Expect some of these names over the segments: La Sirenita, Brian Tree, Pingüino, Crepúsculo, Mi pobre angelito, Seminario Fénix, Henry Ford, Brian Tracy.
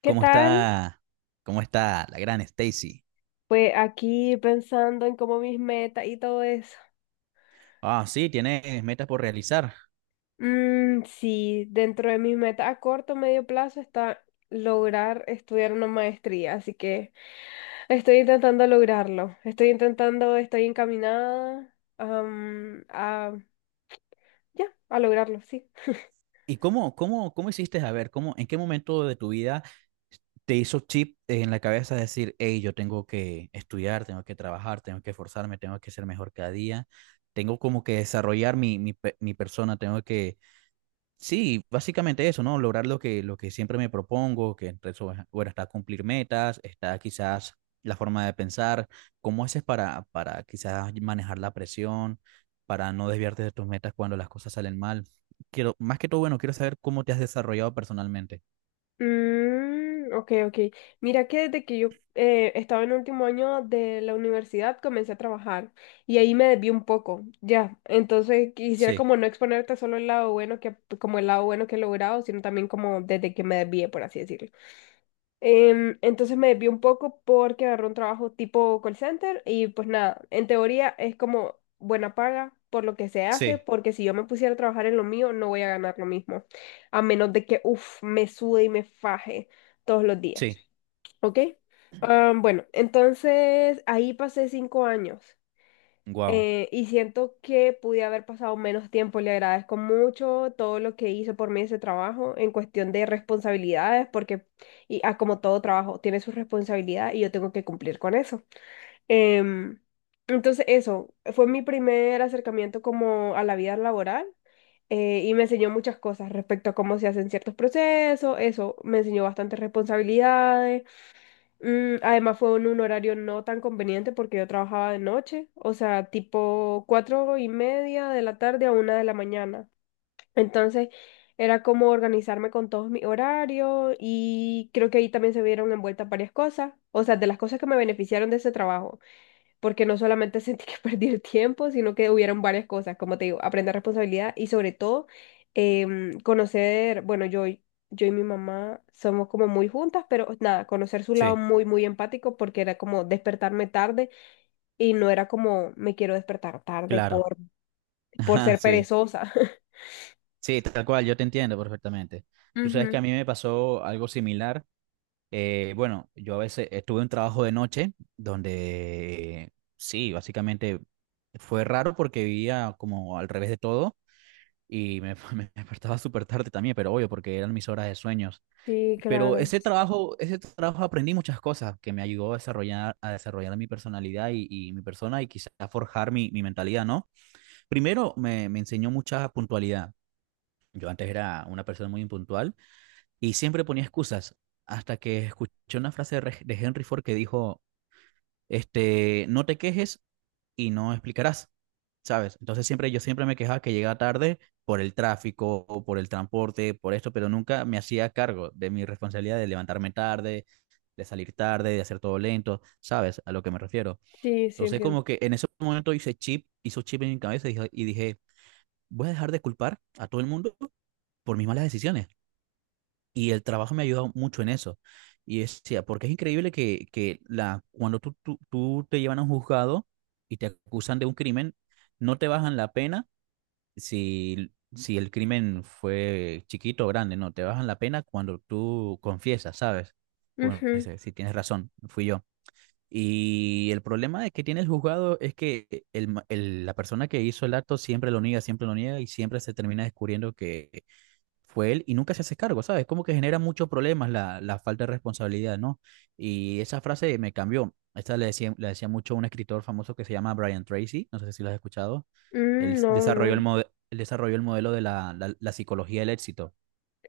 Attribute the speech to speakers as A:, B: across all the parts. A: ¿Qué
B: ¿Cómo
A: tal?
B: está? ¿Cómo está la gran Stacy?
A: Pues aquí pensando en cómo mis metas y todo eso.
B: Ah, sí, tienes metas por realizar.
A: Mm, sí, dentro de mis metas a corto medio plazo está lograr estudiar una maestría, así que estoy intentando lograrlo. Estoy intentando, estoy encaminada, ya, a lograrlo, sí.
B: ¿Y cómo hiciste? A ver, ¿cómo, en qué momento de tu vida te hizo chip en la cabeza decir? Hey, yo tengo que estudiar, tengo que trabajar, tengo que esforzarme, tengo que ser mejor cada día, tengo como que desarrollar mi persona, tengo que. Sí, básicamente eso, ¿no? Lograr lo que siempre me propongo, que entre eso, bueno, está cumplir metas, está quizás la forma de pensar, cómo haces para quizás manejar la presión, para no desviarte de tus metas cuando las cosas salen mal. Quiero, más que todo, bueno, quiero saber cómo te has desarrollado personalmente.
A: Mm, ok, ok. Mira que desde que yo estaba en último año de la universidad comencé a trabajar y ahí me desvié un poco, ya. Entonces quisiera
B: Sí,
A: como no exponerte solo el lado bueno que he logrado, sino también como desde que me desvié, por así decirlo. Entonces me desvié un poco porque agarré un trabajo tipo call center y pues nada, en teoría es como buena paga por lo que se hace,
B: sí,
A: porque si yo me pusiera a trabajar en lo mío no voy a ganar lo mismo, a menos de que, uff, me sude y me faje todos los días,
B: sí,
A: ¿ok? Bueno, entonces ahí pasé 5 años,
B: wow,
A: y siento que pude haber pasado menos tiempo. Le agradezco mucho todo lo que hizo por mí ese trabajo en cuestión de responsabilidades, como todo trabajo tiene su responsabilidad y yo tengo que cumplir con eso. Em, entonces eso fue mi primer acercamiento como a la vida laboral, y me enseñó muchas cosas respecto a cómo se hacen ciertos procesos. Eso me enseñó bastantes responsabilidades. Además fue en un horario no tan conveniente porque yo trabajaba de noche, o sea, tipo 4:30 de la tarde a 1 de la mañana. Entonces era como organizarme con todos mis horarios y creo que ahí también se vieron envueltas varias cosas, o sea, de las cosas que me beneficiaron de ese trabajo porque no solamente sentí que perdí el tiempo, sino que hubieron varias cosas, como te digo, aprender responsabilidad y sobre todo conocer, bueno, yo y mi mamá somos como muy juntas, pero nada, conocer su lado
B: sí,
A: muy, muy empático porque era como despertarme tarde y no era como me quiero despertar tarde
B: claro.
A: por
B: Ajá,
A: ser
B: sí,
A: perezosa.
B: sí, tal cual, yo te entiendo perfectamente. Tú sabes que
A: Ujú.
B: a mí me pasó algo similar. Bueno, yo a veces estuve un trabajo de noche donde sí, básicamente fue raro porque vivía como al revés de todo y me despertaba súper tarde también, pero obvio porque eran mis horas de sueños.
A: Sí,
B: Pero
A: claro.
B: ese trabajo aprendí muchas cosas que me ayudó a desarrollar mi personalidad y mi persona y quizás a forjar mi mentalidad, ¿no? Primero me enseñó mucha puntualidad. Yo antes era una persona muy impuntual y siempre ponía excusas hasta que escuché una frase de de Henry Ford que dijo, no te quejes y no explicarás, ¿sabes? Entonces siempre yo siempre me quejaba que llegaba tarde por el tráfico, o por el transporte, por esto, pero nunca me hacía cargo de mi responsabilidad de levantarme tarde, de salir tarde, de hacer todo lento, ¿sabes? A lo que me refiero.
A: Sí, sí,
B: Entonces
A: entiendo.
B: como que en ese momento hizo chip en mi cabeza y dije, voy a dejar de culpar a todo el mundo por mis malas decisiones. Y el trabajo me ha ayudado mucho en eso. Y es decía, porque es increíble cuando tú te llevan a un juzgado y te acusan de un crimen, no te bajan la pena si el crimen fue chiquito o grande, no, te bajan la pena cuando tú confiesas, ¿sabes? Bueno,
A: Ujú.
B: dice, sí, tienes razón, fui yo. Y el problema de que tiene el juzgado es que la persona que hizo el acto siempre lo niega y siempre se termina descubriendo que fue él y nunca se hace cargo, ¿sabes? Como que genera muchos problemas la falta de responsabilidad, ¿no? Y esa frase me cambió. Esta le decía mucho a un escritor famoso que se llama Brian Tracy, no sé si lo has escuchado. Él
A: Mm, no,
B: desarrolló el,
A: no.
B: mode- él desarrolló el modelo de la psicología del éxito,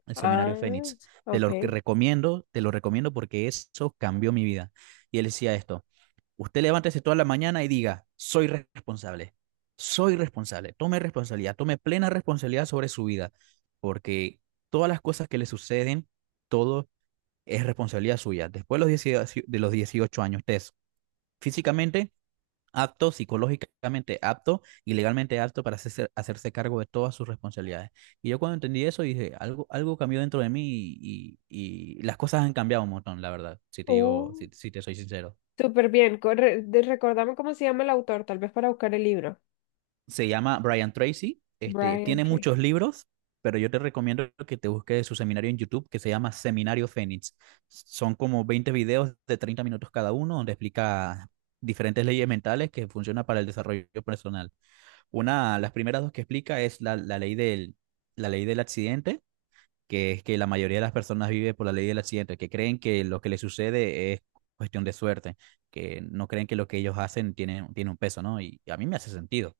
B: el seminario
A: Ah,
B: Fénix. Te
A: ok.
B: lo que recomiendo, te lo recomiendo porque eso cambió mi vida. Y él decía esto. Usted levántese toda la mañana y diga, soy responsable, tome responsabilidad, tome plena responsabilidad sobre su vida, porque todas las cosas que le suceden, todo es responsabilidad suya. Después de los 18 años, usted es físicamente apto, psicológicamente apto y legalmente apto para hacerse cargo de todas sus responsabilidades. Y yo cuando entendí eso dije, algo cambió dentro de mí y las cosas han cambiado un montón, la verdad, si te
A: Uh.
B: digo, si te soy sincero.
A: Súper bien. Recordame cómo se llama el autor, tal vez para buscar el libro.
B: Se llama Brian Tracy. Este,
A: Brian
B: tiene
A: Tree.
B: muchos libros, pero yo te recomiendo que te busques su seminario en YouTube que se llama Seminario Fénix. Son como 20 videos de 30 minutos cada uno donde explica diferentes leyes mentales que funcionan para el desarrollo personal. Una, las primeras dos que explica es la ley del accidente, que es que la mayoría de las personas vive por la ley del accidente, que creen que lo que les sucede es cuestión de suerte, que no creen que lo que ellos hacen tiene un peso, ¿no? Y a mí me hace sentido.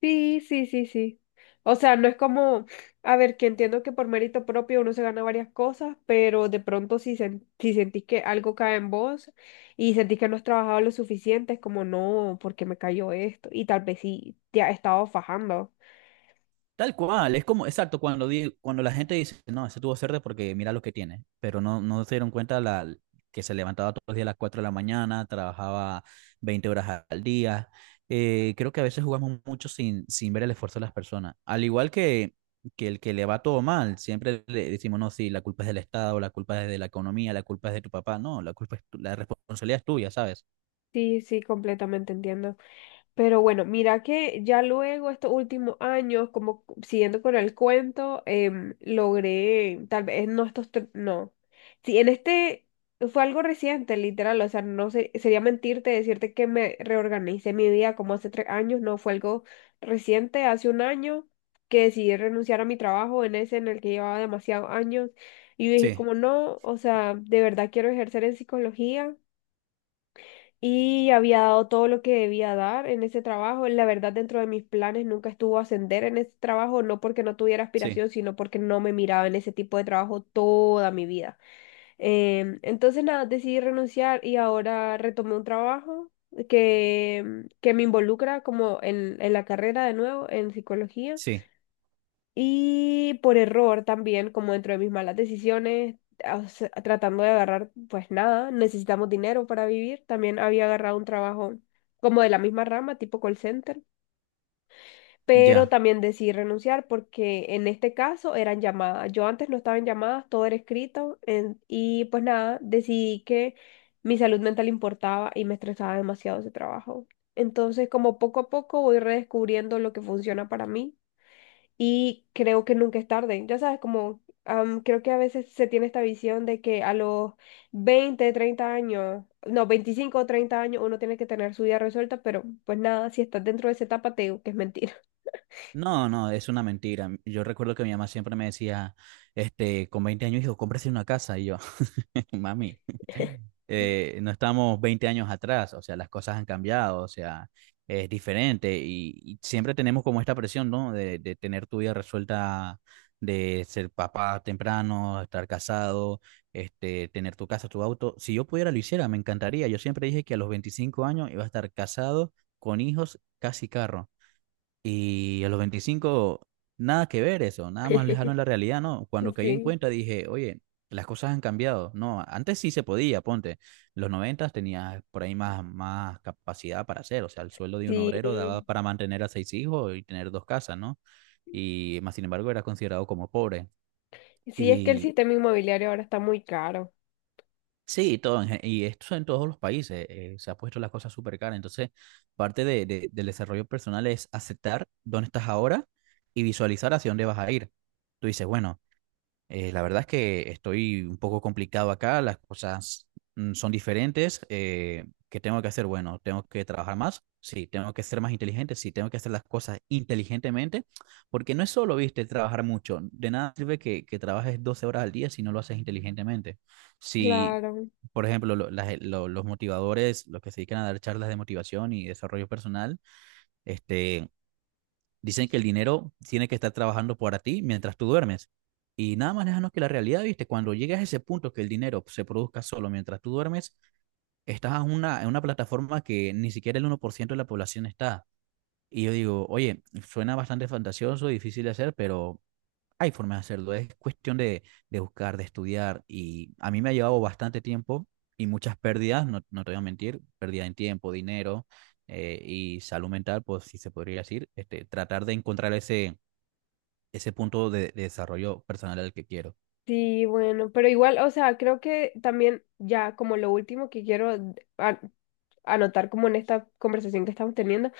A: Sí, sí, sí, sí. O sea, no es como, a ver, que entiendo que por mérito propio uno se gana varias cosas, pero de pronto si sentís que algo cae en vos y sentís que no has trabajado lo suficiente, es como, no, ¿por qué me cayó esto? Y tal vez sí te has estado fajando.
B: Tal cual, es como, exacto, cuando la gente dice, no, ese tuvo cerdo porque mira lo que tiene, pero no, no se dieron cuenta la, que se levantaba todos los días a las 4 de la mañana, trabajaba 20 horas al día. Creo que a veces jugamos mucho sin ver el esfuerzo de las personas. Al igual que el que le va todo mal, siempre le decimos, no, sí, la culpa es del Estado, la culpa es de la economía, la culpa es de tu papá. No, la responsabilidad es tuya, ¿sabes?
A: Sí, sí, completamente entiendo. Pero bueno, mira que ya luego, estos últimos años, como siguiendo con el cuento, logré, tal vez no estos, no. Sí, en este fue algo reciente, literal, o sea, no sé, sería mentirte decirte que me reorganicé mi vida como hace 3 años, no, fue algo reciente, hace un año que decidí renunciar a mi trabajo en el que llevaba demasiados años y yo dije
B: Sí,
A: como no, o sea, de verdad quiero ejercer en psicología y había dado todo lo que debía dar en ese trabajo. La verdad, dentro de mis planes nunca estuvo ascender en ese trabajo, no porque no tuviera
B: sí,
A: aspiración, sino porque no me miraba en ese tipo de trabajo toda mi vida. Entonces, nada, decidí renunciar y ahora retomé un trabajo que me involucra como en la carrera de nuevo, en psicología.
B: sí.
A: Y por error también, como dentro de mis malas decisiones, o sea, tratando de agarrar, pues nada, necesitamos dinero para vivir. También había agarrado un trabajo como de la misma rama, tipo call center, pero
B: Ya.
A: también decidí renunciar porque en este caso eran llamadas. Yo antes no estaba en llamadas, todo era escrito y pues nada, decidí que mi salud mental importaba y me estresaba demasiado ese trabajo. Entonces, como poco a poco voy redescubriendo lo que funciona para mí y creo que nunca es tarde. Ya sabes, como creo que a veces se tiene esta visión de que a los 20 30 años, no, 25 o 30 años uno tiene que tener su vida resuelta, pero pues nada, si estás dentro de esa etapa, te digo que es mentira.
B: No, no, es una mentira. Yo recuerdo que mi mamá siempre me decía, con 20 años, hijo, cómprese una casa. Y yo, mami, no estamos 20 años atrás, o sea, las cosas han cambiado, o sea, es diferente. Y siempre tenemos como esta presión, ¿no? De tener tu vida resuelta, de ser papá temprano, estar casado, tener tu casa, tu auto. Si yo pudiera, lo hiciera, me encantaría. Yo siempre dije que a los 25 años iba a estar casado, con hijos, casi carro. Y a los 25 nada que ver eso, nada más lejano de la realidad, ¿no? Cuando caí en
A: Sí,
B: cuenta dije, oye, las cosas han cambiado. No, antes sí se podía, ponte. Los 90 tenías por ahí más capacidad para hacer, o sea, el sueldo de un obrero daba
A: sí.
B: para mantener a seis hijos y tener dos casas, ¿no? Y más sin embargo era considerado como pobre.
A: Sí, es que el
B: Y
A: sistema inmobiliario ahora está muy caro.
B: sí, y esto en todos los países se ha puesto las cosas súper caras. Entonces, parte del desarrollo personal es aceptar dónde estás ahora y visualizar hacia dónde vas a ir. Tú dices, bueno, la verdad es que estoy un poco complicado acá, las cosas son diferentes. ¿Qué tengo que hacer? Bueno, tengo que trabajar más. Sí, tengo que ser más inteligente. Sí, tengo que hacer las cosas inteligentemente. Porque no es solo, viste, trabajar mucho. De nada sirve que trabajes 12 horas al día si no lo haces inteligentemente. Si
A: Claro.
B: por ejemplo, los motivadores, los que se dedican a dar charlas de motivación y desarrollo personal, este, dicen que el dinero tiene que estar trabajando para ti mientras tú duermes. Y nada más déjanos que la realidad, viste, cuando llegas a ese punto que el dinero se produzca solo mientras tú duermes, estás en una plataforma que ni siquiera el 1% de la población está. Y yo digo, oye, suena bastante fantasioso, difícil de hacer, pero hay formas de hacerlo, es cuestión de buscar, de estudiar y a mí me ha llevado bastante tiempo y muchas pérdidas, no, no te voy a mentir, pérdida en tiempo, dinero y salud mental, pues si se podría decir, tratar de encontrar ese punto de desarrollo personal al que quiero.
A: Sí, bueno, pero igual, o sea, creo que también ya como lo último que quiero anotar como en esta conversación que estamos teniendo,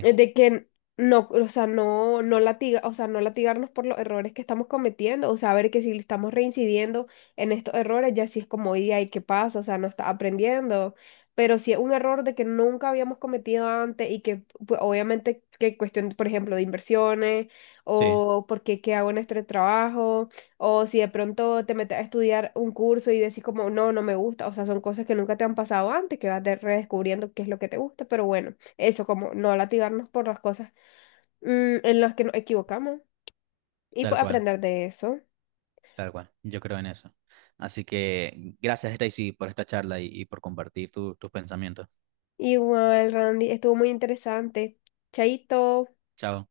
A: de que no, o sea, no latigarnos por los errores que estamos cometiendo, o sea, ver que si estamos reincidiendo en estos errores, ya sí es como, y ahí qué pasa, o sea, no está aprendiendo. Pero si es un error de que nunca habíamos cometido antes y que pues, obviamente que cuestión, por ejemplo, de inversiones
B: sí,
A: o porque qué hago en este trabajo o si de pronto te metes a estudiar un curso y decís como no, no me gusta, o sea, son cosas que nunca te han pasado antes, que vas redescubriendo qué es lo que te gusta, pero bueno. Eso, como no latigarnos por las cosas en las que nos equivocamos y
B: tal
A: pues
B: cual,
A: aprender de eso.
B: tal cual, yo creo en eso. Así que gracias, Stacy, por esta charla y por compartir tus pensamientos.
A: Igual, Randy, estuvo muy interesante. Chaito.
B: Chao.